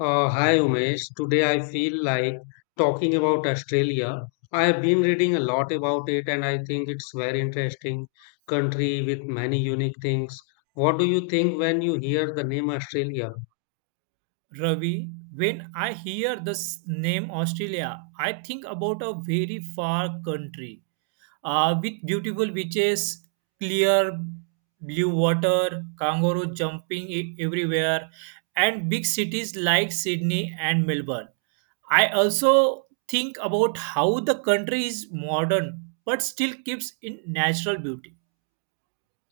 Hi Umesh, today I feel like talking about Australia. I have been reading a lot about it and I think it's very interesting country with many unique things. What do you think when you hear the name Australia? Ravi, when I hear the name Australia, I think about a very far country with beautiful beaches, clear blue water, kangaroo jumping everywhere, and big cities like Sydney and Melbourne. I also think about how the country is modern but still keeps in natural beauty.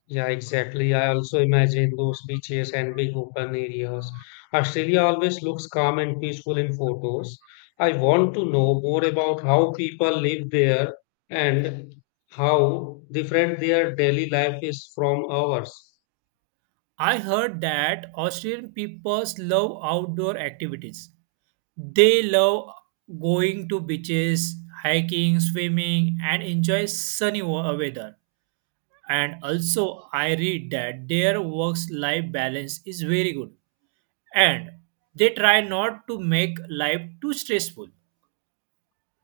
Yeah, exactly. I also imagine those beaches and big open areas. Australia always looks calm and peaceful in photos. I want to know more about how people live there and how different their daily life is from ours. I heard that Australian people love outdoor activities. They love going to beaches, hiking, swimming, and enjoy sunny weather. And also, I read that their work life balance is very good and they try not to make life too stressful.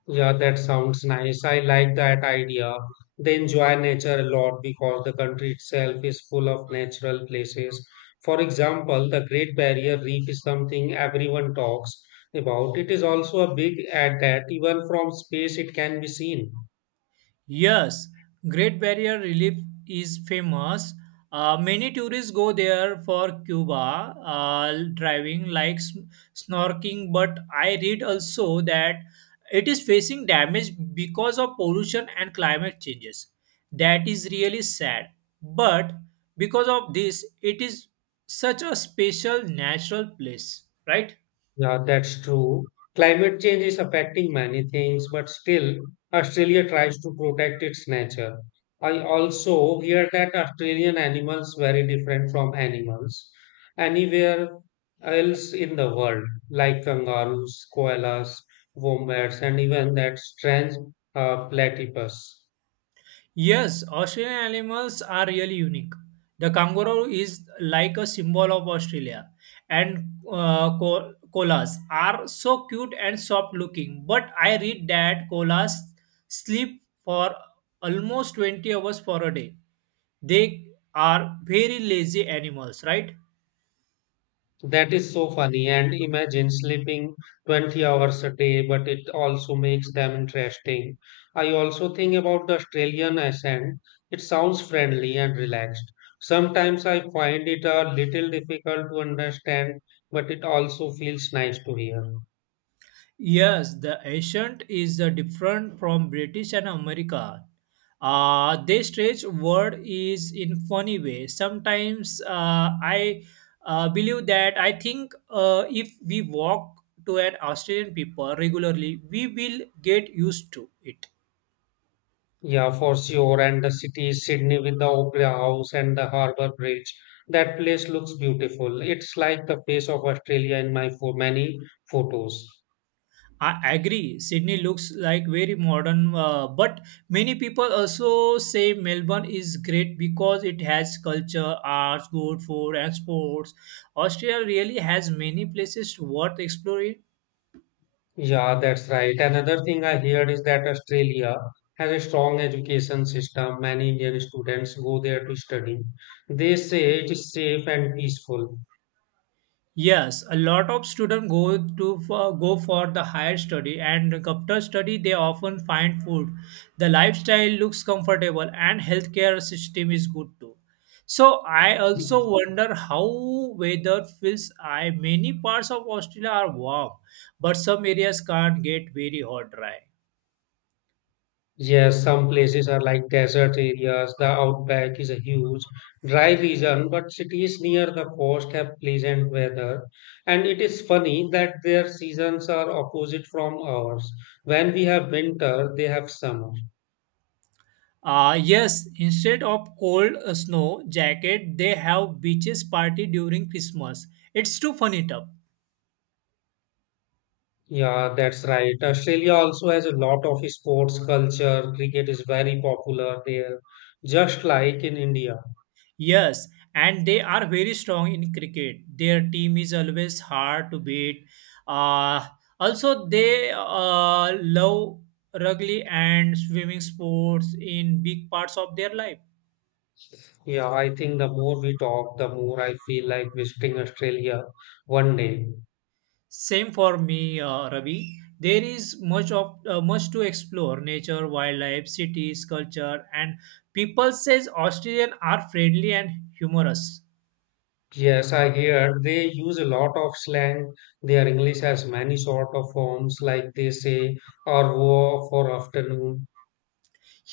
Yeah, that sounds nice. I like that idea. They enjoy nature a lot because the country itself is full of natural places. For example, the Great Barrier Reef is something everyone talks about. It is also a big at that even from space it can be seen. Yes, Great Barrier Reef is famous. Many tourists go there for Cuba driving, like snorkeling. But I read also that it is facing damage because of pollution and climate changes. That is really sad. But because of this, it is such a special natural place, right? Yeah, that's true. Climate change is affecting many things, but still, Australia tries to protect its nature. I also hear that Australian animals very different from animals anywhere else in the world, like kangaroos, koalas, wombats, and even that strange platypus. Yes, Australian animals are really unique. The kangaroo is like a symbol of Australia, and koalas are so cute and soft looking. But I read that koalas sleep for almost 20 hours for a day. They are very lazy animals, right? That is so funny. And imagine sleeping 20 hours a day, but it also makes them interesting. I also think about the Australian accent. It sounds friendly and relaxed. Sometimes I find it a little difficult to understand, but it also feels nice to hear. Yes, the accent is different from British and American. They stretch word is in funny way. Sometimes I believe that I think if we walk to an Australian people regularly, we will get used to it. Yeah, for sure. And the city is Sydney with the Opera House and the Harbour Bridge. That place looks beautiful. It's like the face of Australia in my for many photos. I agree. Sydney looks like very modern, but many people also say Melbourne is great because it has culture, arts, good food, and sports. Australia really has many places worth exploring. Yeah, that's right. Another thing I heard is that Australia has a strong education system. Many Indian students go there to study. They say it is safe and peaceful. Yes, a lot of students go to for, go for the higher study and after study they often find food. The lifestyle looks comfortable and healthcare system is good too. So I also wonder how weather feels. I many parts of Australia are warm, but some areas can't get very hot dry. Yes, some places are like desert areas. The outback is a huge, dry region, but cities near the coast have pleasant weather. And it is funny that their seasons are opposite from ours. When we have winter, they have summer. Yes, instead of cold snow jacket, they have beaches party during Christmas. It's too funny, tough. Yeah, that's right. Australia also has a lot of sports culture. Cricket is very popular there, just like in India. Yes, and they are very strong in cricket. Their team is always hard to beat. Uh, Also, they love rugby and swimming sports in big parts of their life. Yeah, I think the more we talk, the more I feel like visiting Australia one day. Same for me, Ravi. There is much to explore: nature, wildlife, cities, culture, and people says Australian are friendly and humorous. Yes, I hear they use a lot of slang. Their English has many sort of forms, like they say, or for afternoon.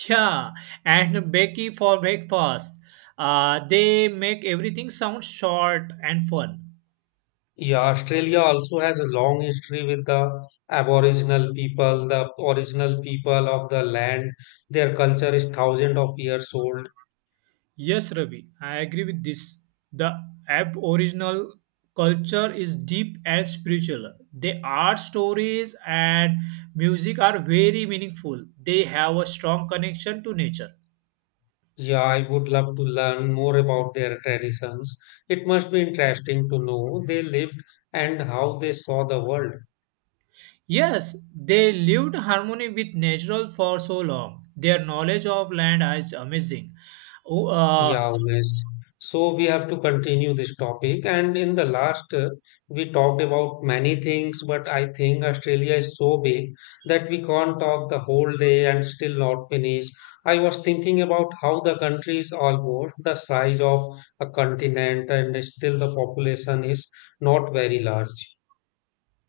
Yeah, and Becky for breakfast. They make everything sound short and fun. Yeah, Australia also has a long history with the Aboriginal people, the original people of the land. Their culture is thousands of years old. Yes, Ravi, I agree with this. The Aboriginal culture is deep and spiritual. The art stories and music are very meaningful. They have a strong connection to nature. Yeah, I would love to learn more about their traditions. It must be interesting to know they lived and how they saw the world. Yes, they lived harmony with nature for so long. Their knowledge of land is amazing. Oh. Yeah, yes. So we have to continue this topic. And in the last, we talked about many things, but I think Australia is so big that we can't talk the whole day and still not finish. I was thinking about how the country is almost the size of a continent and still the population is not very large.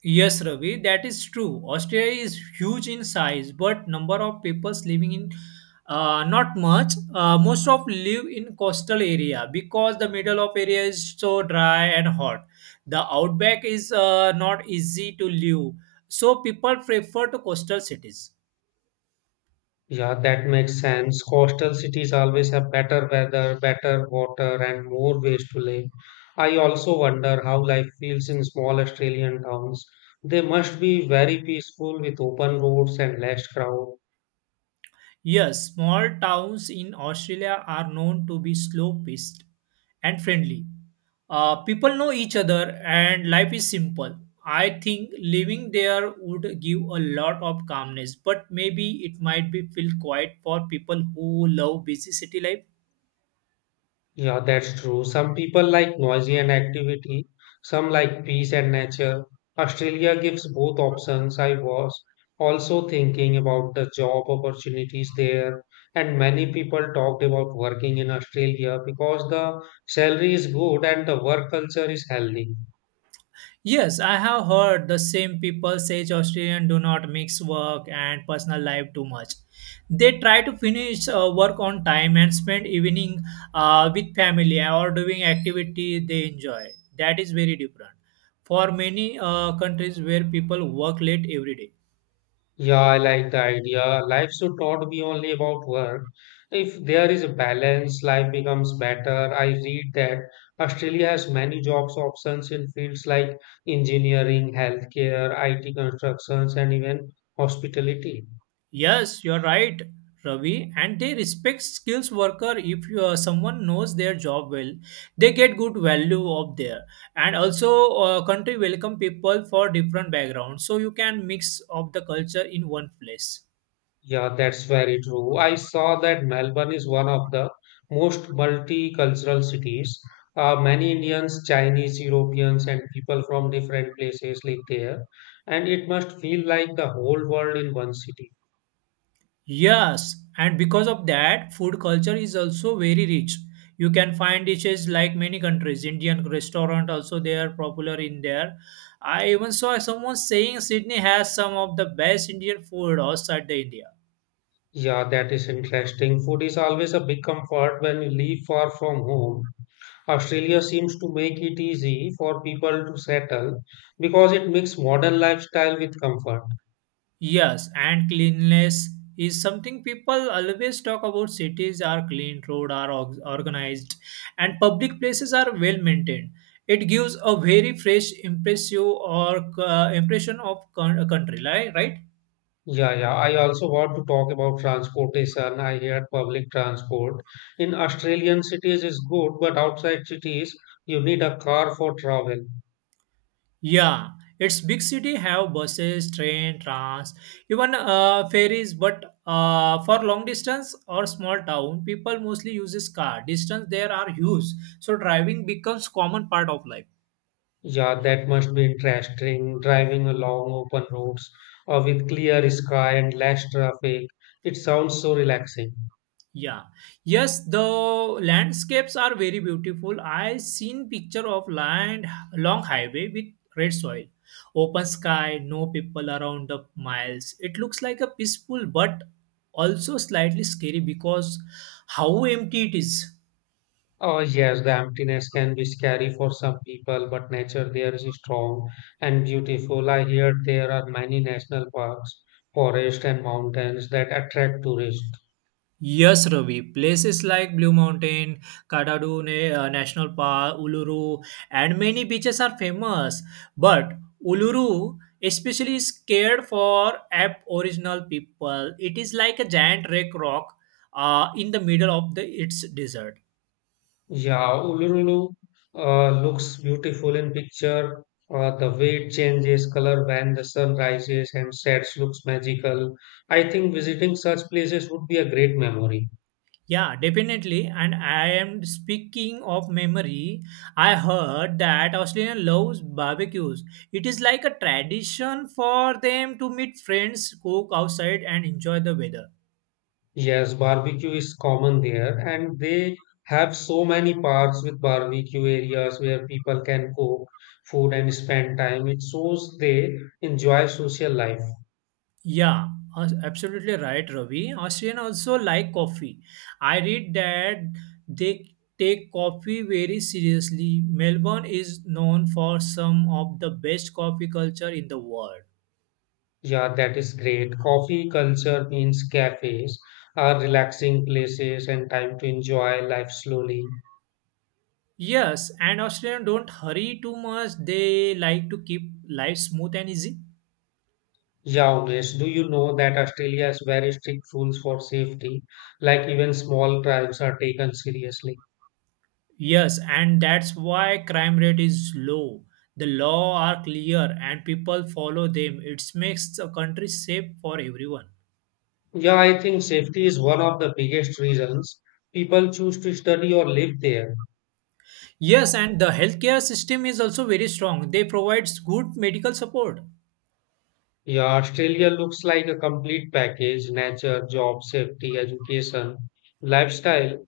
Yes, Ravi, that is true. Australia is huge in size, but number of people living in not much. Most of live in coastal area because the middle of area is so dry and hot. The outback is not easy to live, so people prefer to coastal cities. Yeah, that makes sense. Coastal cities always have better weather, better water, and more ways to live. I also wonder how life feels in small Australian towns. They must be very peaceful with open roads and less crowd. Yes, small towns in Australia are known to be slow paced and friendly. People know each other and life is simple. I think living there would give a lot of calmness, but maybe it might be feel quiet for people who love busy city life. Yeah, that's true. Some people like noisy and activity, some like peace and nature. Australia gives both options. I was also thinking about the job opportunities there, and many people talked about working in Australia because the salary is good and the work culture is healthy. Yes, I have heard the same people say Australians do not mix work and personal life too much. They try to finish work on time and spend evening with family or doing activity they enjoy. That is very different. For many countries where people work late every day. Yeah, I like the idea. Life should not be only about work. If there is a balance, life becomes better. I read that Australia has many jobs options in fields like engineering, healthcare, IT constructions, and even hospitality. Yes, you're right, Ravi. And they respect skills worker if you are, someone knows their job well. They get good value up there. And also, country welcome people for different backgrounds, so you can mix up the culture in one place. Yeah, that's very true. I saw that Melbourne is one of the most multicultural cities. Many Indians, Chinese, Europeans, and people from different places live there, and it must feel like the whole world in one city. Yes, and because of that, food culture is also very rich. You can find dishes like many countries. Indian restaurant also they are popular in there. I even saw someone saying Sydney has some of the best Indian food outside the India. Yeah, that is interesting. Food is always a big comfort when you leave far from home. Australia seems to make it easy for people to settle because it mixes modern lifestyle with comfort. Yes, and cleanliness is something people always talk about. Cities are clean, road are organized, and public places are well maintained. It gives a very fresh impression or impression of a country, right? Yeah, yeah. I also want to talk about transportation. I heard public transport in Australian cities is good, but outside cities, you need a car for travel. Yeah, its big city have buses, train, trams, even ferries. But for long distance or small town, people mostly uses car. Distance there are huge, so driving becomes common part of life. Yeah, that must be interesting. Driving along open roads or with clear sky and less traffic. It sounds so relaxing. Yeah. Yes, the landscapes are very beautiful. I seen picture of land long highway with red soil, open sky, no people around the miles. It looks like a peaceful but also slightly scary because how empty it is. Oh, yes, the emptiness can be scary for some people, but nature there is strong and beautiful. I hear there are many national parks, forests, and mountains that attract tourists. Yes, Ravi. Places like Blue Mountain, Kadadu National Park, Uluru, and many beaches are famous. But Uluru, especially, is cared for app original people. It is like a giant wreck rock in the middle of the its desert. Yeah, Uluru looks beautiful in picture. The way it changes color when the sun rises and sets looks magical. I think visiting such places would be a great memory. Yeah, definitely. And I am speaking of memory. I heard that Australia loves barbecues. It is like a tradition for them to meet friends, cook outside, and enjoy the weather. Yes, barbecue is common there, and they have so many parks with barbecue areas where people can cook food and spend time. It shows they enjoy social life. Yeah, absolutely right, Ravi. Australian also like coffee. I read that they take coffee very seriously. Melbourne is known for some of the best coffee culture in the world. Yeah, that is great. Coffee culture means cafes are relaxing places and time to enjoy life slowly. Yes, and Australians don't hurry too much. They like to keep life smooth and easy. Yeah, Umesh, do you know that Australia has very strict rules for safety? Like even small crimes are taken seriously. Yes, and that's why crime rate is low. The law are clear and people follow them. It makes the country safe for everyone. Yeah, I think safety is one of the biggest reasons people choose to study or live there. Yes, and the healthcare system is also very strong. They provides good medical support. Yeah, Australia looks like a complete package, nature, job, safety, education, lifestyle.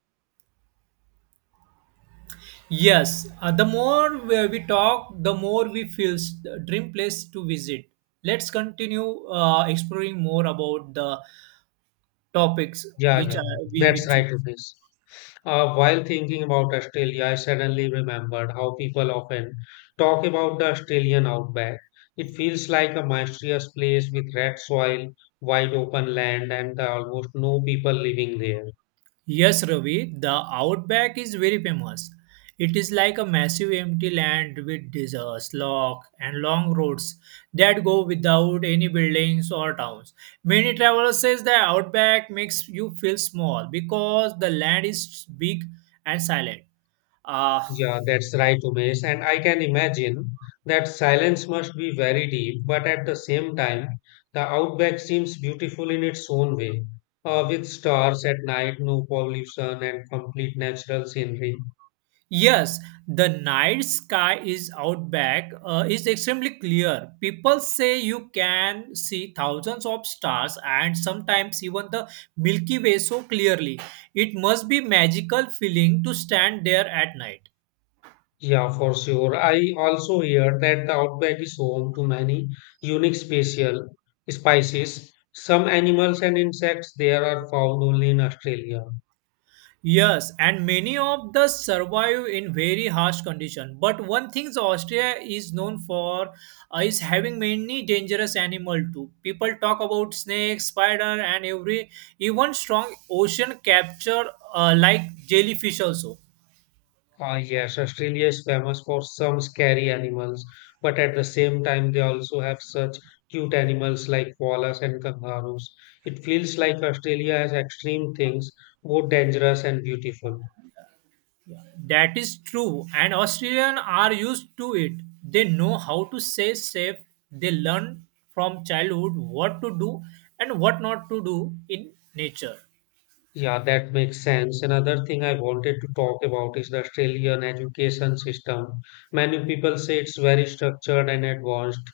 Yes, the more we talk, the more we feel dream place to visit. Let's continue exploring more about the topics Yeah, yeah, which yeah. I, That's we choose. right, Umesh. While thinking about Australia, I suddenly remembered how people often talk about the Australian outback. It feels like a mysterious place with red soil, wide open land, and almost no people living there. Yes, Ravi, the outback is very famous. It is like a massive empty land with deserts, lock, and long roads that go without any buildings or towns. Many travelers says the outback makes you feel small because the land is big and silent. Uh, Yeah, that's right, Umesh. And I can imagine that silence must be very deep, but at the same time, the outback seems beautiful in its own way, with stars at night, no pollution, and complete natural scenery. Yes, the night sky is out back is extremely clear. People say you can see thousands of stars and sometimes even the Milky Way so clearly. It must be magical feeling to stand there at night. Yeah, for sure. I also hear that the outback is home to many unique special species. Some animals and insects there are found only in Australia. Yes, and many of the survive in very harsh condition. But one thing Austria is known for is having many dangerous animal too. People talk about snakes, spider, and every even strong ocean capture like jellyfish also. Ah, yes, Australia is famous for some scary animals, but at the same time, they also have such cute animals like koalas and kangaroos. It feels like Australia has extreme things, both dangerous and beautiful. That is true, and Australian are used to it. They know how to stay safe. They learn from childhood what to do and what not to do in nature. Yeah, that makes sense. Another thing I wanted to talk about is the Australian education system. Many people say it's very structured and advanced.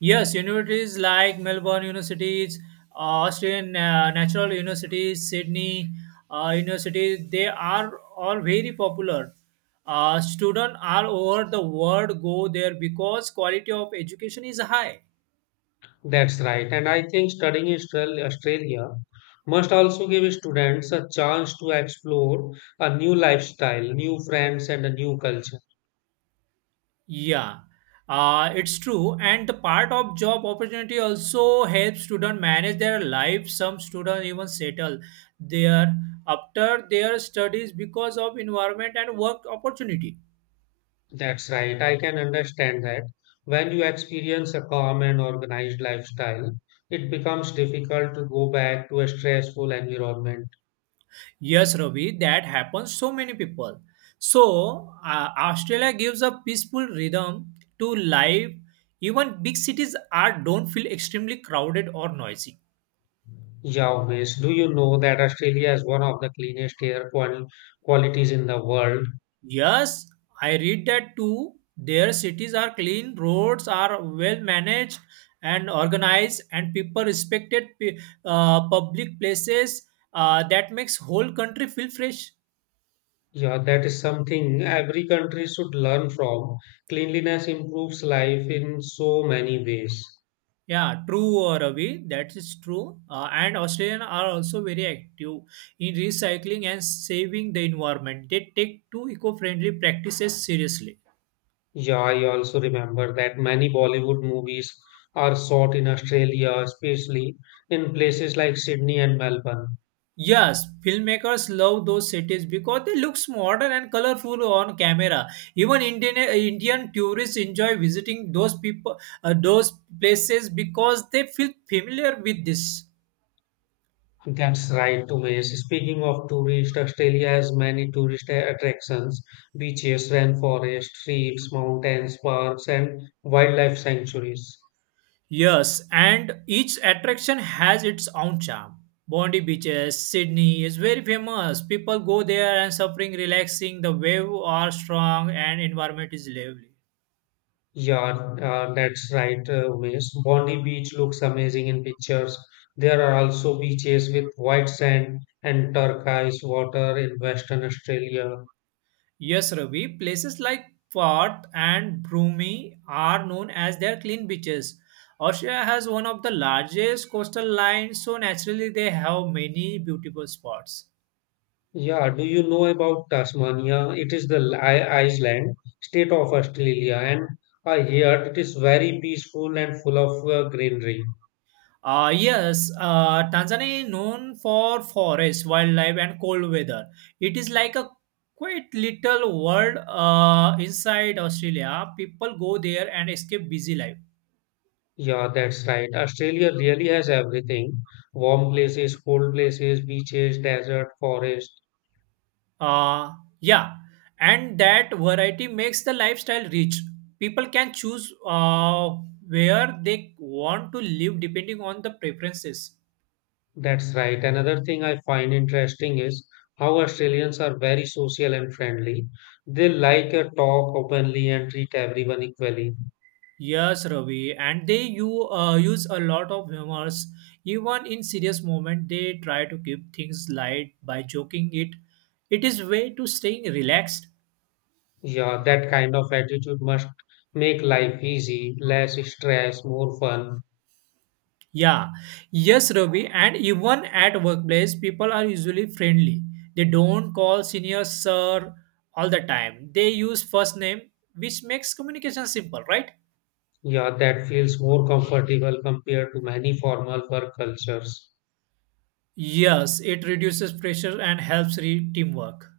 Yes, universities like Melbourne universities, uh, Australian Natural universities, Sydney universities, they are all very popular. Students all over the world go there because quality of education is high. That's right. And I think studying in Australia must also give students a chance to explore a new lifestyle, new friends, and a new culture. Yeah, it's true. And the part of job opportunity also helps students manage their life. Some students even settle there after their studies because of environment and work opportunity. That's right. I can understand that. When you experience a calm and organized lifestyle, it becomes difficult to go back to a stressful environment. Yes, Ravi, that happens so many people. So Australia gives a peaceful rhythm to life. Even big cities are don't feel extremely crowded or noisy. Yeah, always. Do you know that Australia is one of the cleanest air qualities in the world? Yes, I read that too. Their cities are clean, roads are well managed and organized, and people respected public places. That makes whole country feel fresh. Yeah, that is something every country should learn from. Cleanliness improves life in so many ways. Yeah, true, Ravi. That is true. And Australians are also very active in recycling and saving the environment. They take two eco-friendly practices seriously. Yeah, I also remember that many Bollywood movies are shot in Australia, especially in places like Sydney and Melbourne. Yes, filmmakers love those cities because they look modern and colorful on camera. Even Indian tourists enjoy visiting those people, those places because they feel familiar with this. That's right, Umesh. Speaking of tourists, Australia has many tourist attractions, beaches, rainforests, reefs, mountains, parks, and wildlife sanctuaries. Yes, and each attraction has its own charm. Bondi beaches, Sydney is very famous. People go there and suffering, relaxing. The wave are strong and environment is lively. Yeah, that's right, Umesh. Bondi Beach looks amazing in pictures. There are also beaches with white sand and turquoise water in Western Australia. Yes, Ravi, places like Perth and Broomy are known as their clean beaches. Australia has one of the largest coastal lines, so naturally they have many beautiful spots. Yeah, do you know about Tasmania? It is the island state of Australia, and I heard it is very peaceful and full of greenery. Yes, Tanzania is known for forests, wildlife, and cold weather. It is like a quite little world inside Australia. People go there and escape busy life. Yeah, that's right. Australia really has everything. Warm places, cold places, beaches, desert, forest. Uh, yeah, and that variety makes the lifestyle rich. People can choose where they want to live depending on the preferences. That's right. Another thing I find interesting is how Australians are very social and friendly. They like to talk openly and treat everyone equally. Yes, Ravi, and they you use a lot of humors. Even in serious moment, they try to keep things light by joking it. It is way to staying relaxed. Yeah, that kind of attitude must make life easy, less stress, more fun. Yeah, yes, Ravi, and even at workplace, people are usually friendly. They don't call senior sir all the time. They use first name, which makes communication simple, right? Yeah, that feels more comfortable compared to many formal work cultures. Yes, it reduces pressure and helps teamwork.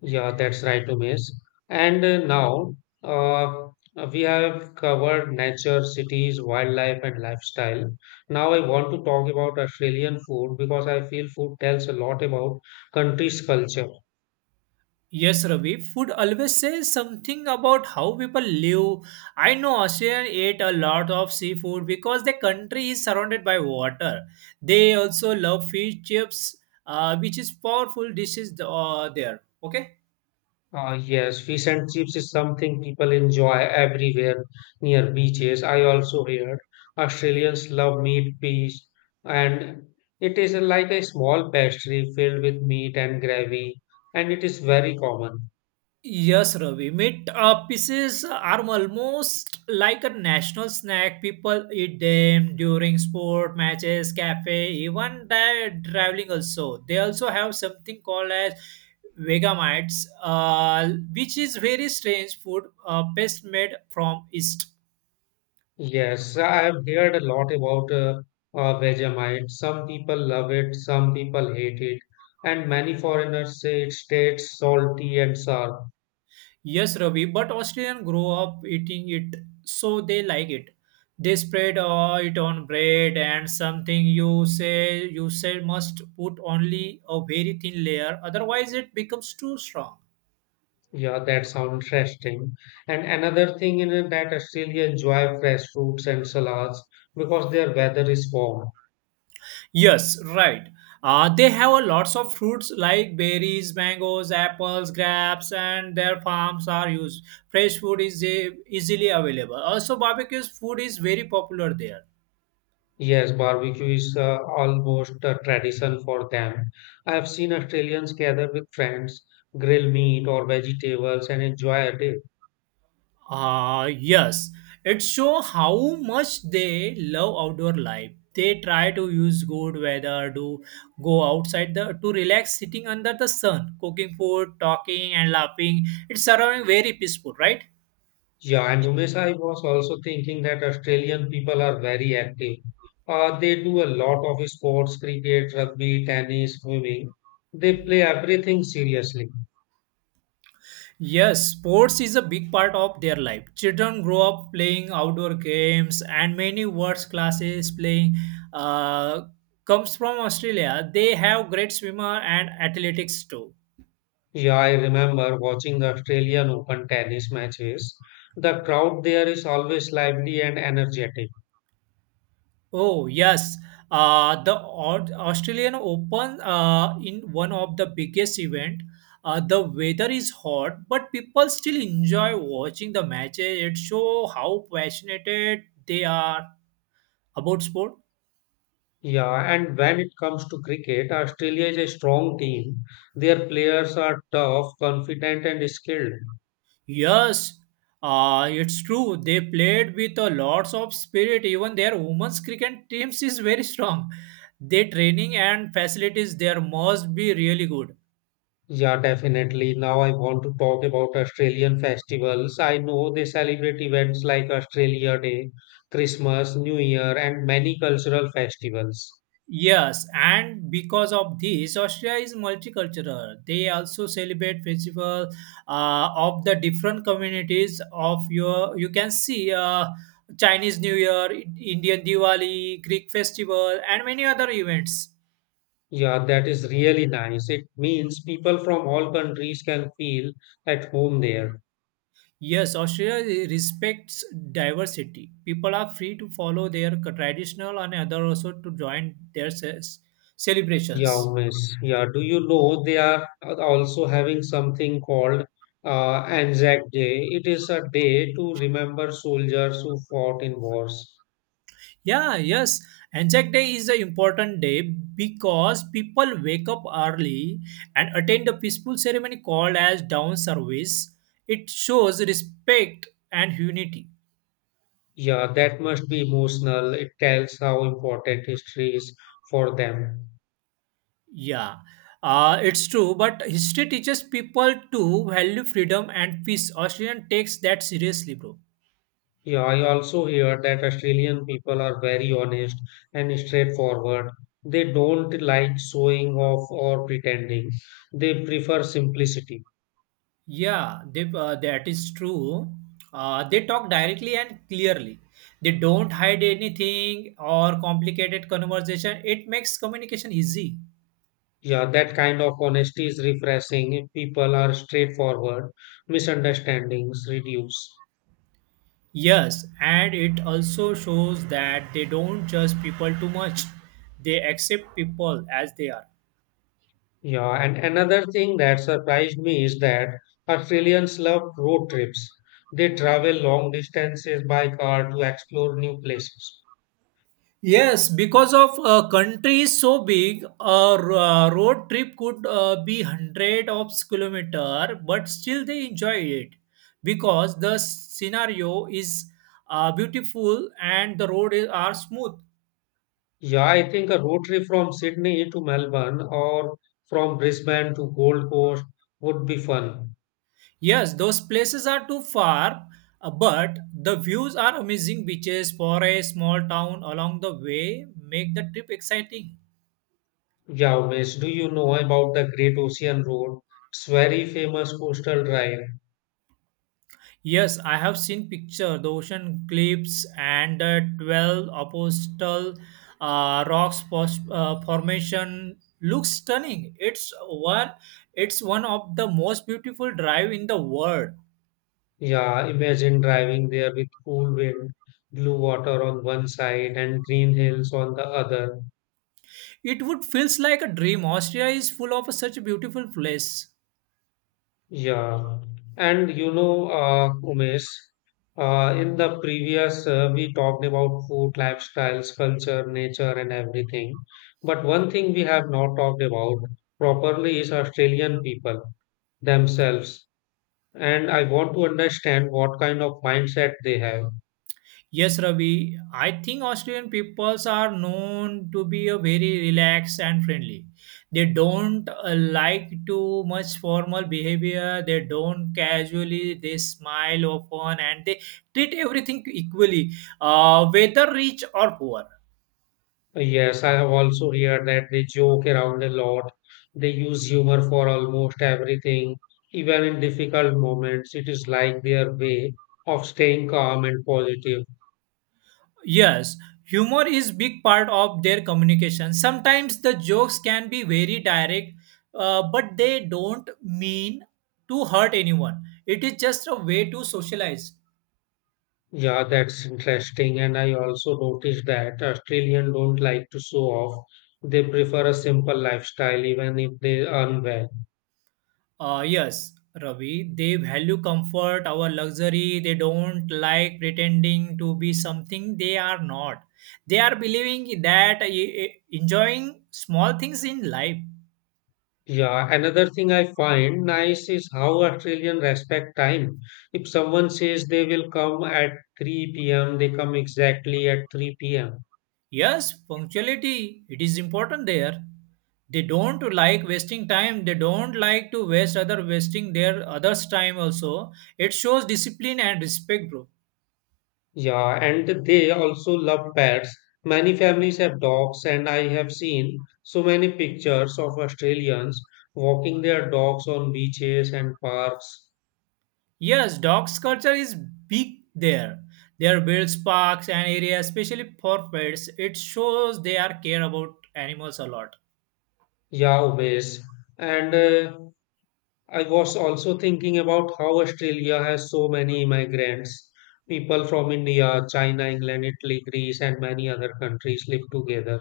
Yeah, that's right, Umesh. And now uh, we have covered nature, cities, wildlife, and lifestyle. Now I want to talk about Australian food because I feel food tells a lot about country's culture. Yes, Ravi. Food always says something about how people live. I know Australians ate a lot of seafood because the country is surrounded by water. They also love fish chips, which is powerful dishes there. Okay. Yes, fish and chips is something people enjoy everywhere near beaches. I also heard Australians love meat pies, and it is like a small pastry filled with meat and gravy, and it is very common. Yes, Ravi. Meat pieces are almost like a national snack. People eat them during sport matches, cafe, even that traveling also. They also have something called as vegamites, which is very strange food best made from yeast. Yes, I have heard a lot about Vegemite. Some people love it, some people hate it, and many foreigners say it tastes salty and sour. Yes, Ravi, but Australians grow up eating it, so they like it. They spread it on bread and something you say you said must put only a very thin layer, otherwise it becomes too strong. Yeah, that sounds interesting. And another thing in it that Australia enjoy fresh fruits and salads because their weather is warm. Yes, right. They have a lots of fruits like berries, mangoes, apples, grapes, and their farms are used. Fresh food is easily available. Also, barbecues food is very popular there. Yes, barbecue is almost a tradition for them. I have seen Australians gather with friends, grill meat or vegetables and enjoy it. Ah, yes. It shows how much they love outdoor life. They try to use good weather to go outside the to relax, sitting under the sun, cooking food, talking and laughing. It's surrounding very peaceful, right? Yeah, and Umesh, I was also thinking that Australian people are very active. They do a lot of sports, cricket, rugby, tennis, swimming. They play everything seriously. Yes, sports is a big part of their life. Children grow up playing outdoor games and many words classes playing uh, comes from Australia. They have great swimmer and athletics too. Yeah, I remember watching the Australian Open tennis matches. The crowd there is always lively and energetic. Oh, yes. The Australian Open in one of the biggest event. The weather is hot, but people still enjoy watching the matches. It show how passionate they are about sport. Yeah, and when it comes to cricket, Australia is a strong team. Their players are tough, confident, and skilled. Yes, it's true. They played with a lots of spirit. Even their women's cricket teams is very strong. Their training and facilities there must be really good. Yeah, definitely. Now I want to talk about Australian festivals. I know they celebrate events like Australia Day, Christmas, New Year, and many cultural festivals. Yes, and because of this, Australia is multicultural. They also celebrate festival of the different communities of your. You can see Chinese New Year, Indian Diwali, Greek festival, and many other events. Yeah, that is really nice. It means people from all countries can feel at home there. Yes, Australia respects diversity. People are free to follow their traditional and other also to join their Yeah, celebrations. miss. Yeah, do you know they are also having something called Anzac Day? It is a day to remember soldiers who fought in wars. Yeah, yes. Anzac Day is an important day because people wake up early and attend a peaceful ceremony called as down service. It shows respect and unity. Yeah, that must be emotional. It tells how important history is for them. Yeah, it's true, but history teaches people to value freedom and peace. Australian takes that seriously, bro. Yeah, I also hear that Australian people are very honest and straightforward. They don't like showing off or pretending. They prefer simplicity. Yeah, that is true. They talk directly and clearly. They don't hide anything or complicated conversation. It makes communication easy. Yeah, that kind of honesty is refreshing if people are straightforward, misunderstandings reduce. Yes, and it also shows that they don't judge people too much. They accept people as they are. Yeah, and another thing that surprised me is that Australians love road trips. They travel long distances by car to explore new places. Yes, because of a country is so big, a road trip could be hundred of kilometer, but still they enjoy it because the scenario is beautiful and the road is, are smooth. Yeah, I think a road trip from Sydney to Melbourne or from Brisbane to Gold Coast would be fun. Yes, those places are too far, but the views are amazing. Beaches, forests, small town along the way make the trip exciting. Yeah, Umesh, do you know about the Great Ocean Road? It's very famous coastal drive. Yes, I have seen picture the ocean cliffs and the twelve apostle rocks formation looks stunning. It's one of the most beautiful drive in the world. Yeah, imagine driving there with cool wind, blue water on one side and green hills on the other. It would feels like a dream. Austria is full of such beautiful place. Yeah, and you know, Umesh, in the previous, we talked about food, lifestyles, culture, nature, and everything. But one thing we have not talked about properly is Australian people themselves. And I want to understand what kind of mindset they have. Yes, Ravi. I think Australian peoples are known to be a very relaxed and friendly. They don't like too much formal behavior. They don't casually. They smile often and they treat everything equally, whether rich or poor. Yes, I have also heard that they joke around a lot. They use humor for almost everything, even in difficult moments. It is like their way of staying calm and positive. Yes, humor is big part of their communication. Sometimes the jokes can be very direct, but they don't mean to hurt anyone. It is just a way to socialize. Yeah, that's interesting. And I also noticed that Australians don't like to show off. They prefer a simple lifestyle, even if they earn well. Yes, Ravi, they value comfort, our luxury. They don't like pretending to be something they are not. They are believing that enjoying small things in life. Yeah, another thing I find nice is how Australians respect time. If someone says they will come at 3 p.m., they come exactly at 3 p.m. Yes, punctuality, it is important there. They don't like wasting time. They don't like to waste other wasting their others' time also. It shows discipline and respect, bro. Yeah, and they also love pets. Many families have dogs, and I have seen so many pictures of Australians walking their dogs on beaches and parks. Yes, dogs culture is big there. There are birds, parks, and areas, especially for pets. It shows they are care about animals a lot. Yeah, always. And I was also thinking about how Australia has so many immigrants. People from India, China, England, Italy, Greece, and many other countries live together.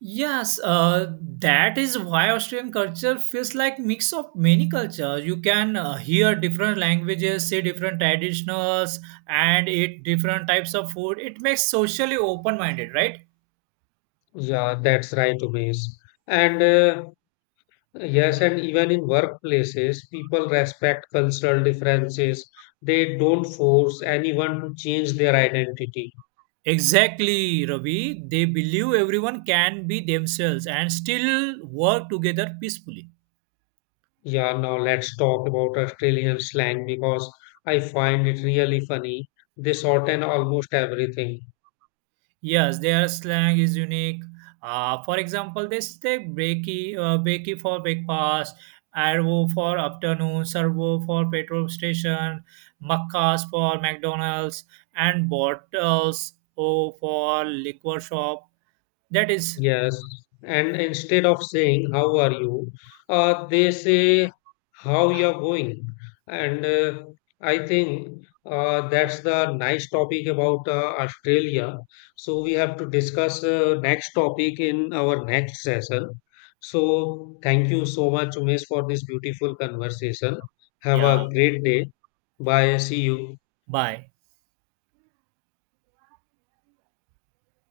Yes, that is why Australian culture feels like mix of many cultures. You can hear different languages, see different traditionals, and eat different types of food. It makes socially open-minded, right? Yeah, that's right, Umesh. And yes, and even in workplaces, people respect cultural differences. They don't force anyone to change their identity. Exactly, Ravi. They believe everyone can be themselves and still work together peacefully. Yeah, now let's talk about Australian slang because I find it really funny. They shorten almost everything. Yes, their slang is unique. For example, they say breaky for breakfast, arvo for afternoon, servo for petrol station, maccas for McDonald's, and bottles o for liquor shop. That is, Yes, and instead of saying how are you, they say how you're going. And I think that's the nice topic about Australia. So we have to discuss next topic in our next session. So thank you so much, Umesh, for this beautiful conversation. Have yeah, a great day. Bye. See you. bye.